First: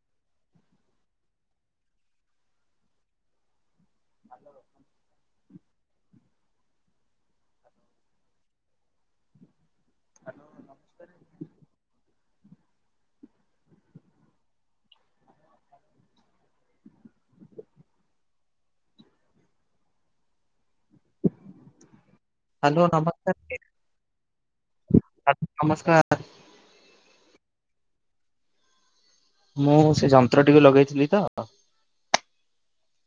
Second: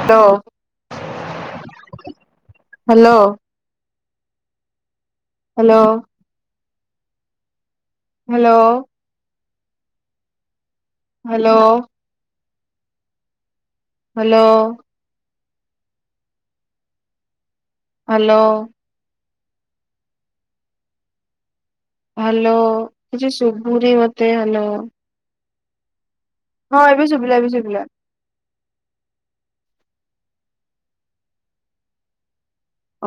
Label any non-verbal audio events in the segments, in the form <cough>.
ହ ହ୍ୟାଲୋ ଭଲ ର hello hello <inaudible> hello hello hello hello hello କିଛି ନମସ୍କାର ଶୁଭୁନି ମତେ ହାଲୋ। ହ୍ୟାଲୋ, ନମସ୍କାର। ହଁ ଏବେ ଶୁଭିଲା ଏବେ ଶୁଭିଲା। ମୁଁ ସେ ଯନ୍ତ୍ର ଟିକେ ଲଗେଇଥିଲି ତ।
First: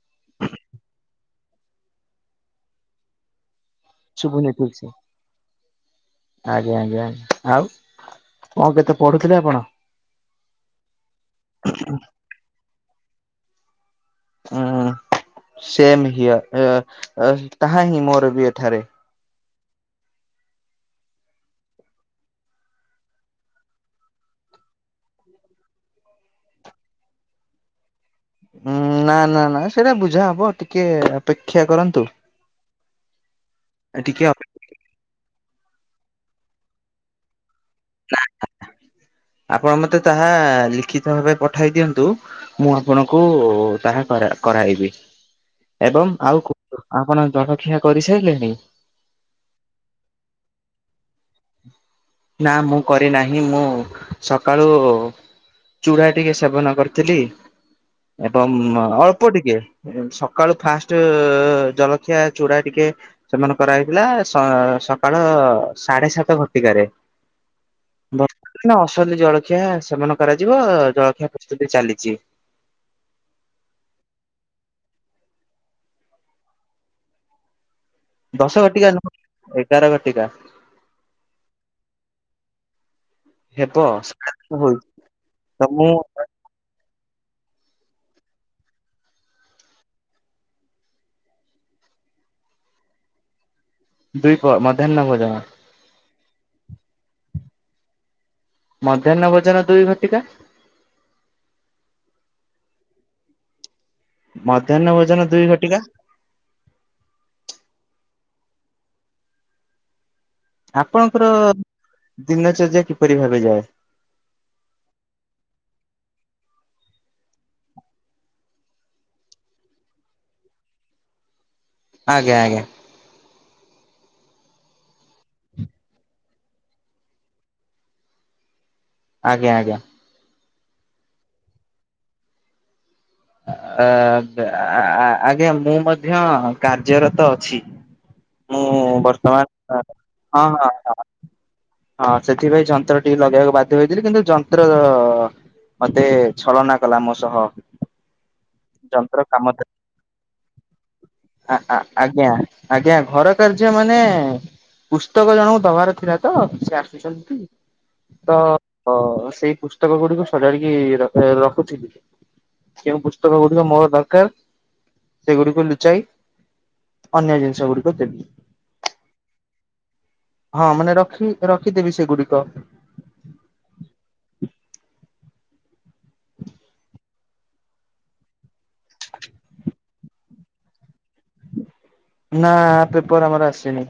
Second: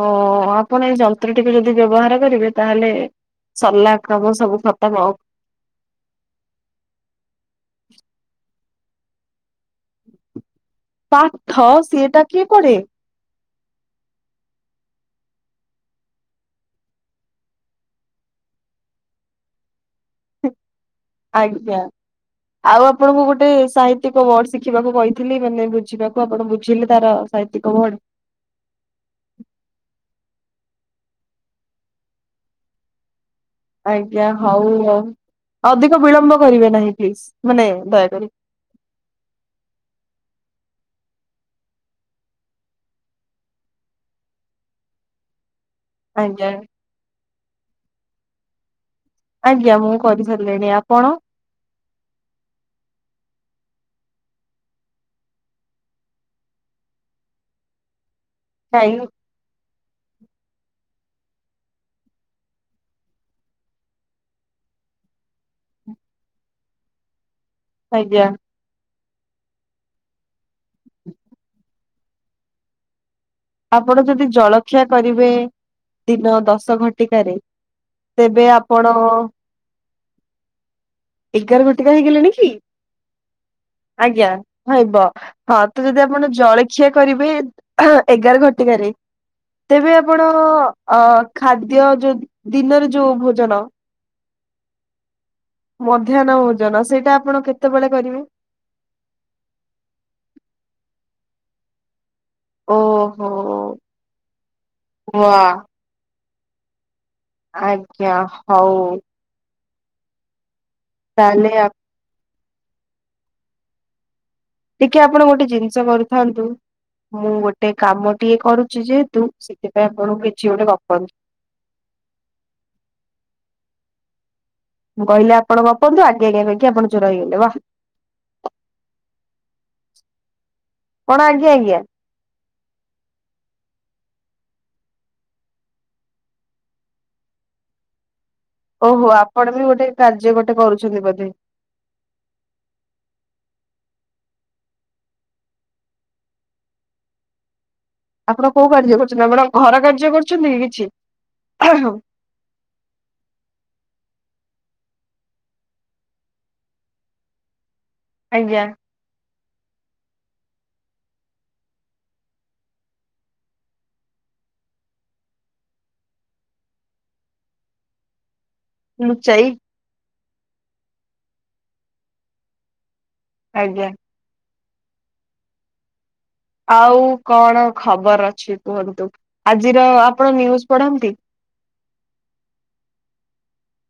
ଓ ଆପଣ ଏଇ ଯନ୍ତ୍ରଟିକୁ ଯଦି ବ୍ୟବହାର କରିବେ ତାହେଲେ ସଲା। ଶୁଭୁନି <unintelligible> ଆଜ୍ଞା ଆଜ୍ଞା ଆଉ କଣ କେତେ ପଢୁଥିଲେ ଆପଣ? ପାଠ ସିଏଟା କିଏ ପଢେ? ଉଁ ସେମ ହିଅର ଅ-ଅ ତାହା ହିଁ ମୋର ବି ଏଠାରେ। ଉ ଆଜ୍ଞା। ଆଉ ଆପଣଙ୍କୁ ଗୋଟେ ସାହିତିକ ୱାର୍ଡ ଶିଖିବାକୁ କହିଥିଲି ମାନେ ବୁଝିବାକୁ ଆପଣ ବୁଝିଲେ ତାର ସାହିତ୍ୟିକ ୱାର୍ଡ। ଉଁ ନା-ନା-ନା ସେଇଟା ବୁଝା ହବ ଟିକେ ଅପେକ୍ଷା କରନ୍ତୁ। ଟିକେ ଆଜ୍ଞା ଅପେ ହଉ ହଉ ଅଧିକ ବିଳମ୍ବ କରିବେ ନାହିଁ ଫ୍ଲିଜ ମାନେ ଦୟାକରି। ଆପଣ ମତେ ତାହା ଲିଖିତ ଭାବେ ପଠାଇ ଦିଅନ୍ତୁ। ମୁଁ ଆପଣଙ୍କୁ ତାହା କରା-କରାଇବି। ଏବଂ ଆଉ ଆଜ୍ଞା। କୁ ଆପଣ ଜଳଖିଆ କରିସାରିଲେଣି? ଆଜ୍ଞା ମୁଁ କରି ସାରିଲିଣି, ଆପଣ? ନା, ମୁଁ କରିନାହିଁ ମୁଁ ସକାଳୁ ଚୁଡ଼ା ଟିକେ ସେବନ କରିଥିଲି ଏବଂ ଖାଇ ଅଲ୍ ଅଳ୍ପ ଟିକେ ସକାଳୁ ଫାଷ୍ଟ ଅ-ଅ-ଅ ଜଲଖିଆ ଚୁଡ଼ା ଟିକେ ସେବନ କରାହେଇଥିଲା ସ ସକାଳ ସାଢେ ସାତ ଘଟିକାରେ। ଆଜ୍ଞା। ନା ଅସଲି ଜଳଖିଆ ସେବନ କରାଯିବ ଜଳଖିଆ ପ୍ରସ୍ତୁତି ଚାଲିଛି। ଆପଣ ଯଦି ଜଳଖିଆ କରିବେ ଦିନ ଦଶ ଘଣ୍ଟିକାରେ ଦଶଘଟିକା ନୁହଁ ଏଗାର ଘଟିକା। ଏଗାର ଘଟିକା ହେଇଗଲାଣି କି? ହେବ ଆଜ୍ଞା ହଉଛି ହବ। ହଁ ତ ଯଦି ଆପଣ ଜଳି ଖିଅ କରିବେ ଏଗାର ଘଟିକାରେ। ତେବେ ଆପଣ ଅ ଖାଦ୍ୟ ଯୋଉ ଦିନରେ ଯୋଉ ଭୋଜନ ଦୁଇ ପ ମଧ୍ୟାହ୍ନ ଭୋଜନ। ମଧ୍ୟାହ୍ନ ଭୋଜନ ସେଇଟା ଆପଣ କେତେବେଳେ କରିବେ? ମଧ୍ୟାହ୍ନ ଭୋଜନ ଦୁଇ ଘଟିକା। ଓହୋ। ମଧ୍ୟାହ୍ନ ଭୋଜନ ୱା ଦୁଇ ଘଟିକା। ଆଜ୍ଞା ହଉ। ଆପଣଙ୍କର ତାହେଲେ ଦିନଚର୍ଯ୍ୟା କିପରି ଭାବେ ଯାଏ? ଟିକେ ଆପଣ ଗୋଟେ ଜିନିଷ କରିଥାନ୍ତୁ। ମୁଁ ଗୋଟେ କାମଟିଏ କରୁଛି ଯେହେତୁ ସେଥିପାଇଁ ଆପଣ କିଛି ଗୋଟେ ଗପନ୍ତୁ? ଆଜ୍ଞା ଆଜ୍ଞା। ମୁଁ କହିଲି ଆପଣ ଗପନ୍ତୁ ଆଜ୍ଞା ଆଜ୍ଞା କହିକି ଆପଣ ଚୋର ହେଇଗଲେ ବାଃ। ଆଜ୍ଞା ଆଜ୍ଞା। କଣ ଆଜ୍ଞା ଆଜ୍ଞା? ଅ-ଅ ଆ ଆଜ୍ଞା ମୁଁ ମଧ୍ୟ କାର୍ଯ୍ୟରତ ଅଛି। ମୁଁ ଓହୋ ବର୍ତ୍ତମାନ ଆପଣ ବି ଗୋଟେ କାର୍ଯ୍ୟ ହଁ ଗୋଟେ ହଁ କରୁଛନ୍ତି ବୋଧେ। ହଁ ସେଥିପାଇଁ ଯନ୍ତ୍ର ଟିକେ ଲଗେଇବାକୁ ବାଧ୍ୟ ହେଇଥିଲି କିନ୍ତୁ ଯନ୍ତ୍ର ମତେ ଛଳନା କଲା ମୋ ସହ। ଆପଣ କୋଉ କାର୍ଯ୍ୟ ଯନ୍ତ୍ର କରୁଛନ୍ତି ଆପଣ କାମ ଘର କାର୍ଯ୍ୟ କରୁଛନ୍ତି କି କିଛି? ଆ-ଆ ଆଜ୍ଞା ଆଜ୍ଞା ଘର କାର୍ଯ୍ୟ ମାନେ ପୁସ୍ତକ ଜଣଙ୍କୁ ଦବାର ଥିଲା ତ ସେ ଆସୁଛନ୍ତି। ତ ଆଜ୍ଞା ହଁ ସେଇ ପୁସ୍ତକ ଗୁଡିକୁ ସଜାଡିକି ର ରଖୁଥିଲି। ଯେଉଁ ପୁସ୍ତକ ଗୁଡିକ ମୋର ଦରକାର ସେଗୁଡିକୁ ଲୁଚାଇ ଅନ୍ୟ ଜିନିଷ ଗୁଡିକ ଦେବି। ଲୁଚାଇ। ହଁ ମାନେ ରଖି ରଖିଦେବି ସେଗୁଡିକ। ଆଜ୍ଞା। ଆଉ କଣ ଖବର ଅଛି କୁହନ୍ତୁ ଆଜିର ଆପଣ ନିୟୁଜ ପଢନ୍ତି? ନା ପେପର ଆମର ଆସିନି।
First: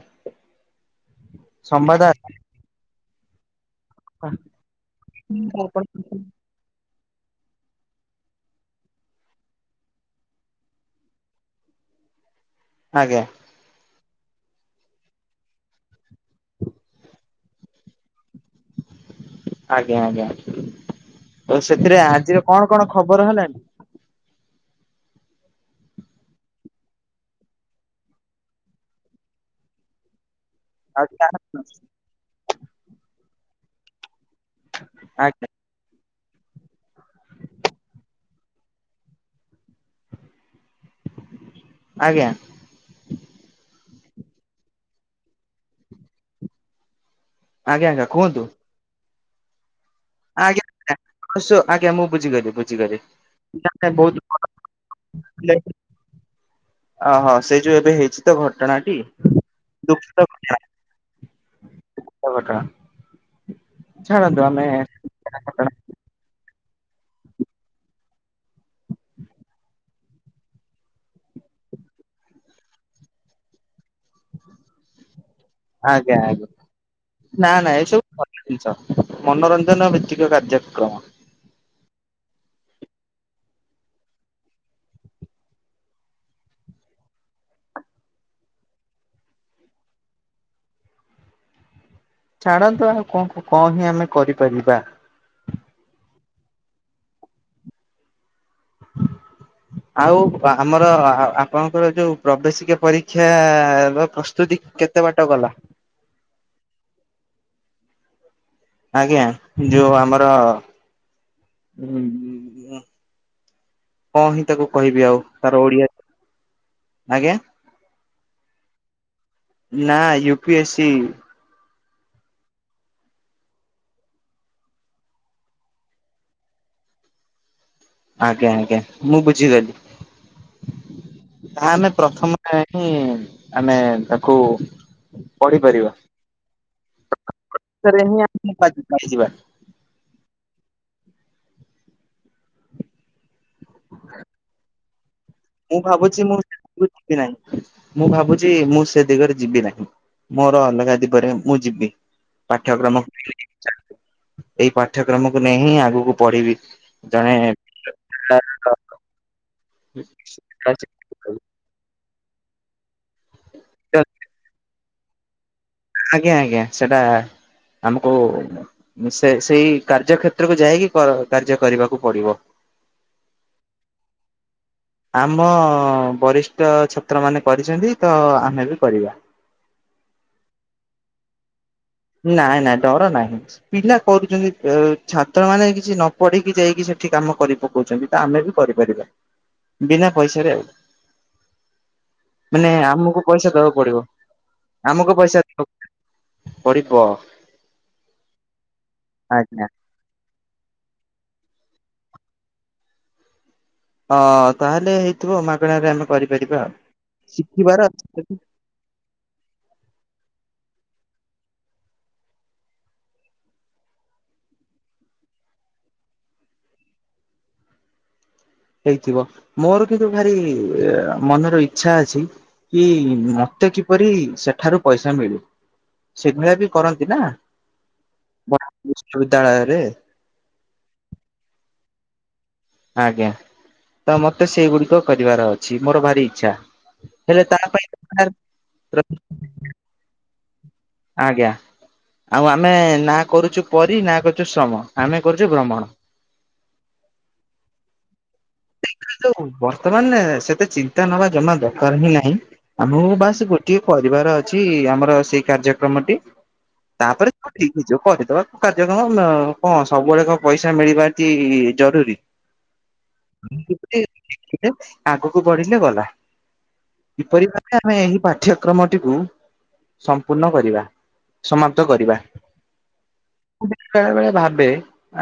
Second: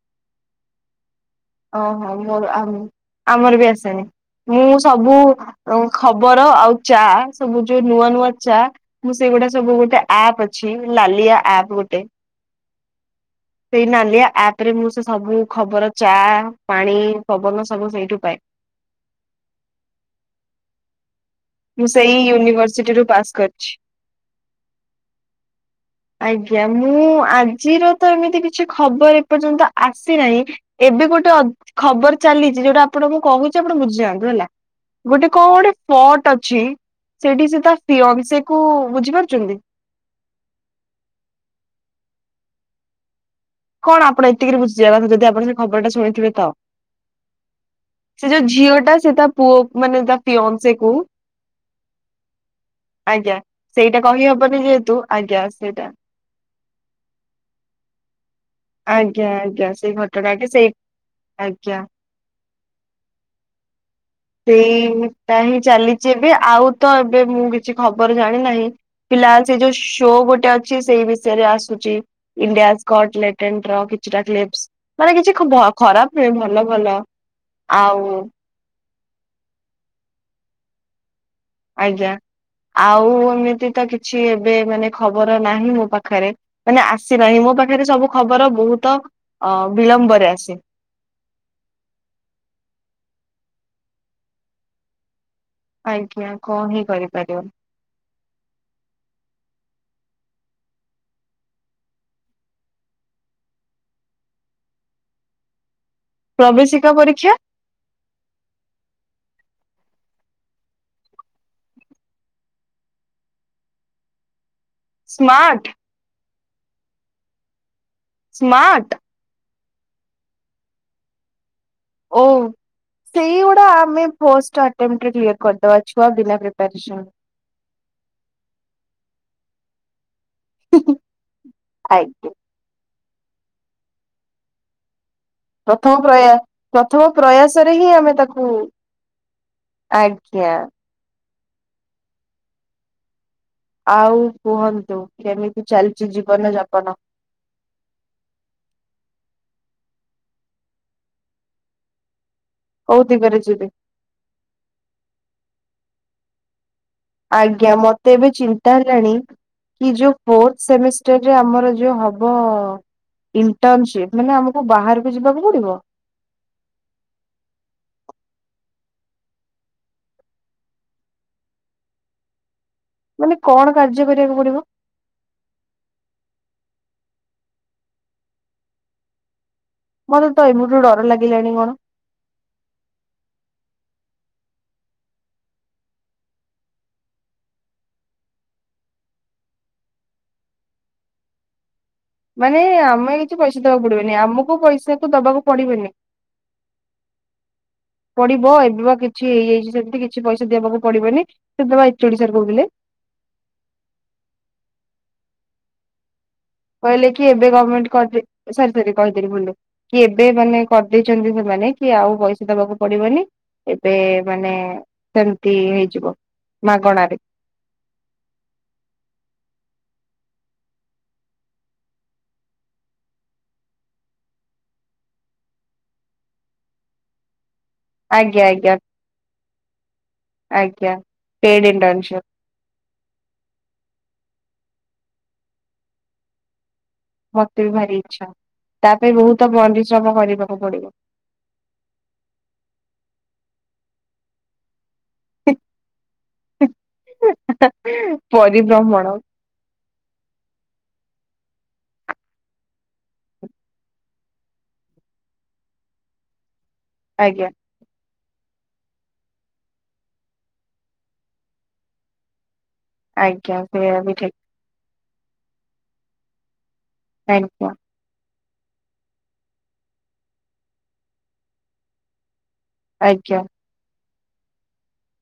ସମ୍ବାଦ ଓହୋ ମୋର ଆମର ବି ଆସେନି। ଆ ମୁଁ ସବୁ ଖବର ଆଉ ଚା ସବୁ ଯୋଉ ନୂଆ ନୂଆ ଚା ମୁଁ ସେଇଗୁଟା ସବୁ ଗୋଟେ ଆପ୍ ଅଛି ଲାଲିଆ ଆପ୍ ଗୋଟେ ଆଜ୍ଞା। ସେଇ ନାଲିଆଆପରେ ମୁଁ ସେ ସବୁ ଖବର ଚା ପାଣି ପବନ ସବୁ ସେଇଠୁ ପାଏ। ଆଜ୍ଞା ଆଜ୍ଞା ତ ମୁଁ ସେଥିରେ ସେଇ ଆଜିର କଣ କଣ ୟୁନିଭରସିଟିରୁୁ ପାସ୍ ଖବର ହେଲାଣି? କରିଛି। ଆଜ୍ଞା ମୁଁ ଆଜିର ତ ଏମିତି କିଛି ଖବର ଏପର୍ଯ୍ୟନ୍ତ ଆସିନାହିଁ। ଆଉ ଏବେ ଗୋଟେ ଆଜ୍ଞା ଖବର ଚାଲିଛି ଯୋଉଟା ଆପଣଙ୍କୁଁ କହୁଛି ଆପଣ ବୁଝିଯାଆନ୍ତୁ ହେଲା? ଗୋଟେ ଆଜ୍ଞା କଣ ଗୋଟେ ଫର୍ଟ ଅ ଛି ସେଠି ସେ ତା ଫିଓନ୍ସି କୁ ବୁଝି ପାରୁଛନ୍ତି? ଆଜ୍ଞା। କଣ ଆପଣ ଏତିକି ବୁଝିଯିବା କଥା ଯଦି ଆପଣ ସେ ଖବରଟା ଶୁଣିଥିବେ ତ ଆଜ୍ଞା ସେ କୁହନ୍ତୁ ଯୋଉ ଝିଅଟା ସେ ତା ପୁଅ ମାନେ ତା ଆଜ୍ଞା ଫିଓନ୍ସେ କୁ ଅବଶ୍ୟ ଆଜ୍ଞା ମୁଁ ବୁଝିଗଲି ବୁଝିଗଲି ଆଜ୍ଞା ସେଇଟା ବହୁତ କହି ହବନି ଯେହେତୁ ଆଜ୍ଞା ସେଇଟା। ଓହୋ ସେଇ ଯୋଉ ଏବେ ହେଇଛି। ଘଟଣାଟି ଆଜ୍ଞା ଆଜ୍ଞା <inaudible> ସେଇ ଘଟଣାଟି ସେଇ ଆଜ୍ଞା ଦୁଃଖଟଣା। ସେଇଟା ହିଁ ଘଟଣା ଚାଲିଛି ଏବେ ଆଉ ତ ଏବେ ମୁଁ କିଛି ଖବର ଜାଣି ନାହିଁ। ଫିଲା ସେ ଯୋଉ ଶୋ ଗୋଟେ ଅଛି ସେଇ ବିଷୟରେ ଆସୁଛି। ଇଣ୍ଡିଆ <inaudible> ର କିଛିଟା କ୍ଲିପ୍ସ ମାନେ କିଛି ଖରାପ ଆଜ୍ଞା ହୁଏ ଆଜ୍ଞା ଭଲ ଭଲ ଆଉ। ଜି ମନୋରଞ୍ଜନ ଭିତ୍ତିକ କାର୍ଯ୍ୟକ୍ରମ। ଆଜ୍ଞା ଆଉ ଏମିତି ତ କିଛି ଏବେ ମାନେ ଖବର ନାହିଁ ମୋ ପାଖରେ। ମାନେ ଆସିନାହିଁ ମୋ ପାଖରେ ସବୁ ଖବର ବହୁତ ଅ ବିଳମ୍ବରେ ଆସେ। ଛାଡ଼ନ୍ତୁ ଆଉ କଣ କଣ ହିଁ ଆମେ କରିପାରିବା। ଆଜ୍ଞା କଣ ହିଁ କରିପାରିବ।। <unintelligible> ଆଉ ଆମର ଆପଣଙ୍କର ଯୋଉ ପ୍ରବେଶିକ ପରୀକ୍ଷା ର ପ୍ରସ୍ତୁତି କେତେ କେତେ ବାଟ ଗଲା? ପ୍ରବେଶିକା ପରୀକ୍ଷା। ଆଜ୍ଞା ଯୋଉ ଆମର କଣ ହିଁ ତାକୁ କହିବି ଆଉ ତାର ସ୍ମାର୍ଟ ଓଡିଆ ଆଜ୍ଞା। ସ୍ମାର୍ଟ। ନା ୟୁ ପି ଏସି। ଓ। ସେଇଗୁଡା ଆମେ ଫର୍ଷ୍ଟ ଆଟେମ୍ପଟ୍ ରେ କ୍ଲିଅର କରିଦବା ଛୁଆ ବିନା ପ୍ରିପେରେସନ। ଆଜ୍ଞା ଆଜ୍ଞା ମୁଁ ବୁଝିଗଲି ତା ଆମେ ଆଜ୍ଞା ପ୍ରଥମ ହଁ ଆମେ ତାକୁ ପଢିପାରିବା ପ୍ରଥମ ପ୍ରୟାସ ପ୍ରଥମ ପ୍ରୟାସରେ ହିଁ ଆମେ ତାକୁ ଆଜ୍ଞା। ଆଉ କୁହନ୍ତୁ କେମିତି ମୁଁ ଚାଲିଛି ଭାବୁଛି ମୁଁ ଜୀବନ ଯାପନ? ଯିବି ନାହିଁ ମୁଁ ଭାବୁଛି ମୁଁ ସେ ଦିଗରେ ଯିବି ନାହିଁ। ମୋର ଅଲଗା ଦିଗରେ ମୁଁ ଯିବି। କୋଉ ପାଠ୍ୟକ୍ରମକୁ ଦିଗରେ ଯିବେ? <inaudible> ଏଇ ପାଠ୍ୟକ୍ରମକୁ ନେଇ ହିଁ ଆଗକୁ ପଢିବି। ଜଣେ ଆଜ୍ଞା ମତେ ଏବେ ଚିନ୍ତା ହେଲାଣି କି ଯୋଉ ଫୋଥ ଆମର ଯୋଉ ହବ ଇଣ୍ଟରନସିପ ମାନେ ଆମକୁ ବାହାରକୁ ଯିବାକୁ ପଡିବ। ଆଜ୍ଞା ଆଜ୍ଞା ସେଟା ଆମକୁ ସେ ସେଇ କାର୍ଯ୍ୟକ୍ଷେତ୍ରକୁ ଯାଇକି କର କାର୍ଯ୍ୟ କରିବାକୁ ପଡିବ। ମାନେ କଣ କାର୍ଯ୍ୟ କରିବାକୁ ପଡିବ? ଆମ ବରିଷ୍ଠ ଛାତ୍ରମାନେ କରିଛନ୍ତି ତ ଆମେ ବି କରିବା। ମତେ ତ ଏମୁଠୁ ଡର ଲାଗିଲାଣି କଣ? ନାଇଁ ନାଇଁ ଡର ନାହିଁ। ପିଲା କରୁଛନ୍ତି ଛାତ୍ର ମାନେ କିଛି ନ ପଢିକି ଯାଇକି ସେଠି କାମ କରି ପକଉଛନ୍ତି। ତା ଆମେ ବି କରିପାରିବା ବିନା ପଇସାରେ ଆଉ। <inaudible> ମାନେ ଆମେ କିଛି ପଇସା ଦବାକୁ ପଡିବନି। ଆମକୁ ଆମକୁ ପଇସାକୁ ପଇସା ଦବାକୁ ପଡିବନି। ପଡିବ ପଡିବ ଏବେ ବା କିଛି ଆଜ୍ଞା। ହେଇଯାଇଛି ସେମିତି କି କିଛି ପଇସା ଦେବାକୁ ପଡିବନି ସେବେ ଏଚ୍ ଓ ଡି ସାର କହୁଥିଲେ। ଅ ତାହେଲେ ହେଇଥିବ ମାଗଣାରେ ଆମେ କରିପାରିବା ଆଉ। କହିଲେ କି ଏବେ ଶିଖିବାର ଗମେଣ୍ଟ କରି ଦେ ସରି <unintelligible> କହିଥିଲି ଭୁଲ ରେ କି ଏବେ ମାନେ କରିଦେଇଛନ୍ତି ସେମାନେ କି ଆଉ ପଇସା ଦବାକୁ ପଡ଼ିବନି ଏବେ ମାନେ ସେମିତି ହେଇଯିବ ମାଗଣାରେ। ହେଇଥିବ ମୋର କିନ୍ତୁ ଭାରି ଅ ମନର ଇଛା ଅଛି କି ମତେ କିପରି ସେଠାରୁ ପଇସା ମିଳୁ। ସେଭଳିଆ ବି କରନ୍ତି ନା? ଆଜ୍ଞା ଆଜ୍ଞା ବିଶ୍ୱବିଦ୍ୟାଳୟରେ ଆଜ୍ଞା ପେଡ୍ ଇଣ୍ଟରନ୍ଣସିପ୍। ଆଜ୍ଞା ତ ମତେ ସେଇଗୁଡ଼ିକ କରିବାର ଅଛି ମୋର ଭାରି ଇଚ୍ଛା। ହେଲେ ତା ମତେ ବି ପାଇଁ ଭାରି ଇଚ୍ଛା ତା ପାଇଁ ବହୁତ ପରିଶ୍ରମ କରିବାକୁ ପଡ଼ିବ। ଆଜ୍ଞା ଆଉ ଆମେ ନା କରୁଛୁ ପରି ନା କରୁଛୁ ଶ୍ରମ ଆମେ କରୁଛୁ ଭ୍ରମଣ। <unintelligible> ପରିିବ୍ରମଣ। ବର୍ତ୍ତମାନ ସେତେ ଚିନ୍ତା ନବା ଜମା ଦରକାର ହିଁ ନାହିଁ। ଆମକୁ ବାସ୍ ଗୋଟିଏ ପରିବାର ଅଛି ଆମର ସେଇ କାର୍ଯ୍ୟକ୍ରମଟି। ତାପରେ ଆଜ୍ଞା କଉଠି? ନିଜ କରିଦବା କାର୍ଯ୍ୟକ୍ରମ-ମ କଣ ସବୁବେଳେ କଣ ପଇସା ମିଳିବାଟି ଜରୁରୀ? ଆଜ୍ଞା ସେଇଆ ବି ଠିକ୍। ଆଗକୁ ବଢ଼ିଲେ ଗଲା କିପରି ଭା ଆଜ୍ଞା ଆମେ ଏହି ପା ଠ୍ୟକ୍ରମଟିକୁ ସମ୍ପୂର୍ଣ୍ଣ କରିବା ସମାପ୍ତ କରିବା। ଆଜ୍ଞା। ମୁଁ ବେଳେ ବଳେ ଭାବେ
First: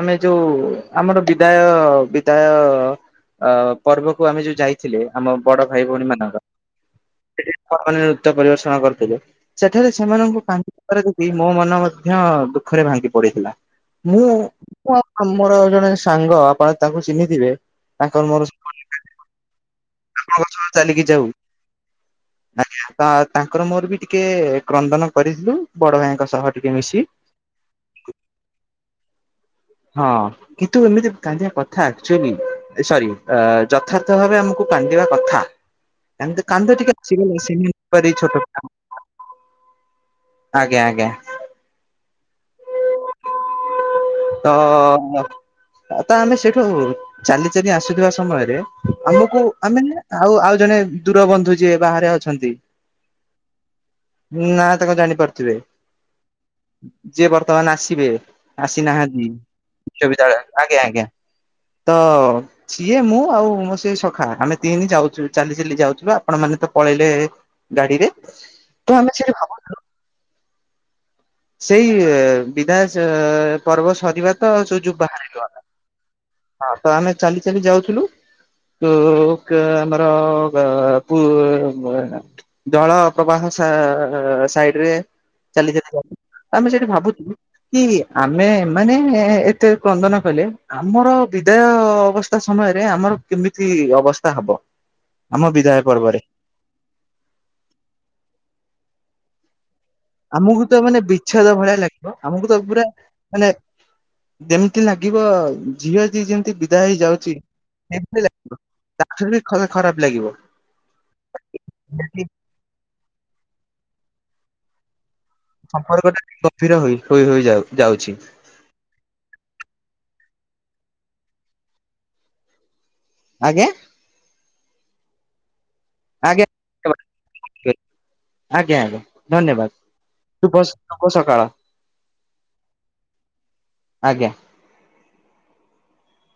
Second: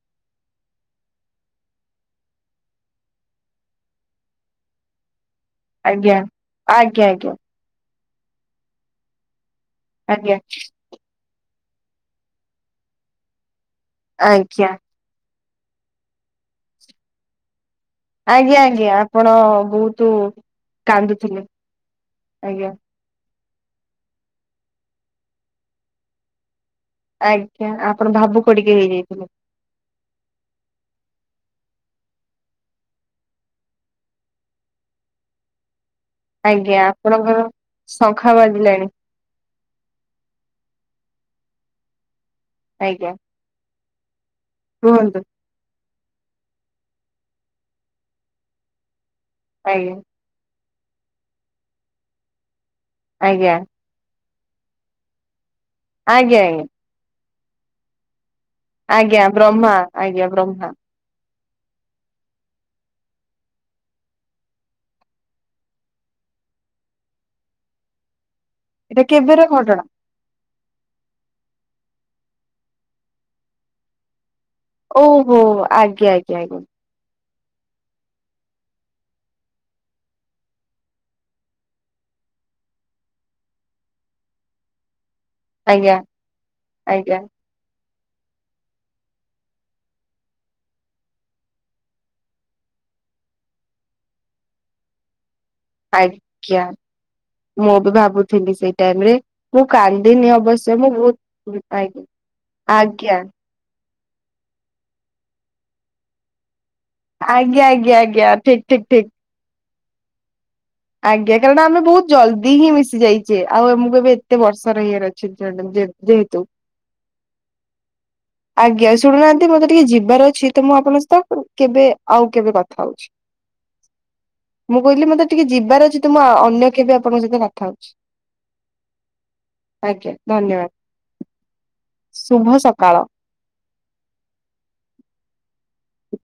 ଆମେ ଯୋଉ ଆମର ବିଦାୟ ବିଦାୟ ଅ ପର୍ବକୁ ଆମେ ଯୋଉ ଯାଇଥିଲେ ଆମ ବଡ଼ ଭାଇ ଭଉଣୀ ଆଜ୍ଞା। ମାନଙ୍କ ଆଜ୍ଞା ଆଜ୍ଞା <unintelligible> ନୃତ୍ୟ ପରିଦର୍ଶଣ କରିଥିଲେ ସେଠାରେ ସେମାନଙ୍କୁ ପା ମୋ ମନ ମଧ୍ୟ ଦୁଃଖରେ ଭାଙ୍ଗି ପଡ଼ିଥିଲା ଆଜ୍ଞା ଆଜ୍ଞା ମୁଁ ମର ଜଣେ ସାଙ୍ଗ ଆପଣ ତାଙ୍କୁ ଚିହ୍ନିଥିବେ ତାଙ୍କର ମୋର ଆଜ୍ଞା ଆଜ୍ଞା ଆପଣ ବହୁତ ଚାଲିକି କାନ୍ଦୁଥିଲେ ଆଜ୍ଞା। ତ ତାଙ୍କର ମୋର ବି ଟିକେ କ୍ରନ୍ଦନ କରିଥିଲୁ ବଡ଼ ଭାଇଙ୍କ ସହ ଟିକେ ମିଶି। ଆଜ୍ଞା ଆପଣ ଭାବୁକ ଟିକେ ହେଇଯାଇଥିଲେ। ହଁ। କିନ୍ତୁ ଏମିତି କାନ୍ଦିବା କଥା ଆକଚୁୱାଲି ସରି ଅ -ଯଥାର୍ଥ ଭାବେ ଆମକୁ କାନ୍ଦିବା କଥା। <inaudible> କାନ୍ଦ କାନ୍ଦ ଆଜ୍ଞା ଟିକେ ଆପଣଙ୍କର ଶଙ୍ଖା ବାଜିଲାଣି <unintelligible> ଆଜ୍ଞା ଆଜ୍ଞା। ଆଜ୍ଞା। ତ କୁହନ୍ତୁ ମ ତ ଆମେ ସେଇଠୁ ଚାଲି ଚାଲି ଆସୁଥିବା ସମୟରେ ଆମକୁ ଆମେ ଆଜ୍ଞା ନା ଆଉ ଆଉ ଜଣେ ଦୂରବନ୍ଧୁ ଯିଏ ବାହାରେ ଅଛନ୍ତି। ଆଜ୍ଞା। ନା ତାଙ୍କ ଜାଣିପାରୁଥିବେ। ଆଜ୍ଞା ଆଜ୍ଞା। ଯିଏ ବର୍ତ୍ତମାନ ଆସିବ ଆଜ୍ଞା ଆସିନାହାନ୍ତି ବ୍ରହ୍ମା ଆଜ୍ଞା ବିଶ୍ବବିଦ୍ୟାଳୟ ବ୍ରହ୍ମା ଆଜ୍ଞା ଆଜ୍ଞା। ତ ସିଏ ମୁଁ ଆଉ ମୋ ସିଏ ସଖା ଆମେ ତିନି ଯାଉଛୁ ଚାଲି ଚାଲି ଯାଉଛୁ ପା ଆପଣ ମାନେ ତ ପଳେଇଲେ। ଗାଡ଼ି ରେ ଏଇଟା କେବେର ଘଟଣା? ସେଇ ବିଧାୟ ସ ପର୍ବ ସରିବା ତ ଚୋ ଯେଉ ଓହୋ ବାହାହେଲୁ <unintelligible> ଆଜ୍ଞା ଆଜ୍ଞା ଆଜ୍ଞା ହଁ ତ ଆମେ ଚାଲି ଚାଲି ଯାଉଥିଲୁ। କୁ--କା ଆମର <unintelligible> ଜଳ ପ୍ରବାହ ସା ସାଇଡ ରେ ଚାଲି ଆଜ୍ଞା <unintelligible> ଆମେ ସେଠି ଆଜ୍ଞା ଭାବୁଥିଲୁ। କି ଆମେ ମାନେ ଏତେ କନ୍ଦନ କଲେ ଆମର ବିଦାୟ ଅବସ୍। ସମୟରେ ଆମର କେମିତି ଅବସ୍ଥା ହବ ଆମ ବିଧାୟକ୍। ଆଜ୍ଞା ମୁଁ ବି ଭାବୁଥିଲି ସେଇ ଟାଇମରେ ମୁଁ କାଲ୍ ଆମକୁ ତ ମାନେ ବିଚ୍ଛାଳିଆ ଭଳିଆ ଲାଗିବ ଆମକୁ ତ ପୁରା ଆଜ୍ଞା ମାନେ! ଯେମିତି ଲାଗିବ ଝିଅ ଦି ଜଣ ବିକ୍। ଭାଇ ଯାଉଛି ଆଜ୍ଞା ଆଜ୍ଞା ସେମ୍ତି ଆଜ୍ଞା ଲାଗିବ ଠିକ ଠିକ ଠିକ ତା ଠାରୁ ଖ ଖରାପ ଲାଗିବ। ଆଜ୍ଞା କାରଣ ଆମେ ବହୁତ୍ ଜଲଦି ହିଁ ମିଶି ଯାଇଛେ ଆଉ ଆମକୁ ଏବେ ଏତେ ବର୍ଷ ରେ ଏରଖ୍। ସମ୍ପର୍କରେ <unintelligible> ଗଭୀର ହୁଏ ହୋଇ ହୋଇ ଯାଉ ଯାଉଛି। ଆଜ୍ଞା ଶୁଣୁନାହାନ୍ତି ମତେ ଟିକେ ଯିବାର ଅଛି ତ ମୁଁ ଆପଣଙ୍କ ସହିତ କେବେ ଆଉ କେବେ କଥା ହଉଛି। ଆଜ୍ଞା ମୁଁ କହିଲି ମତେ ଟିକେ ଯିବାର ଅଛି ତମ ଆଜ୍ଞା ଅନ୍ୟ କେବେ ଆପଣଙ୍କ ସହିତ କଥା ହଉଛି। ଆଜ୍ଞା ଆଜ୍ଞା ଆଜ୍ଞା ଧନ୍ୟବାଦ ଶୁ ଧନ୍ୟବାଦ ଶୁଭ ସକାଳ। ଶୁଭ ସକାଳ। ଆଜ୍ଞା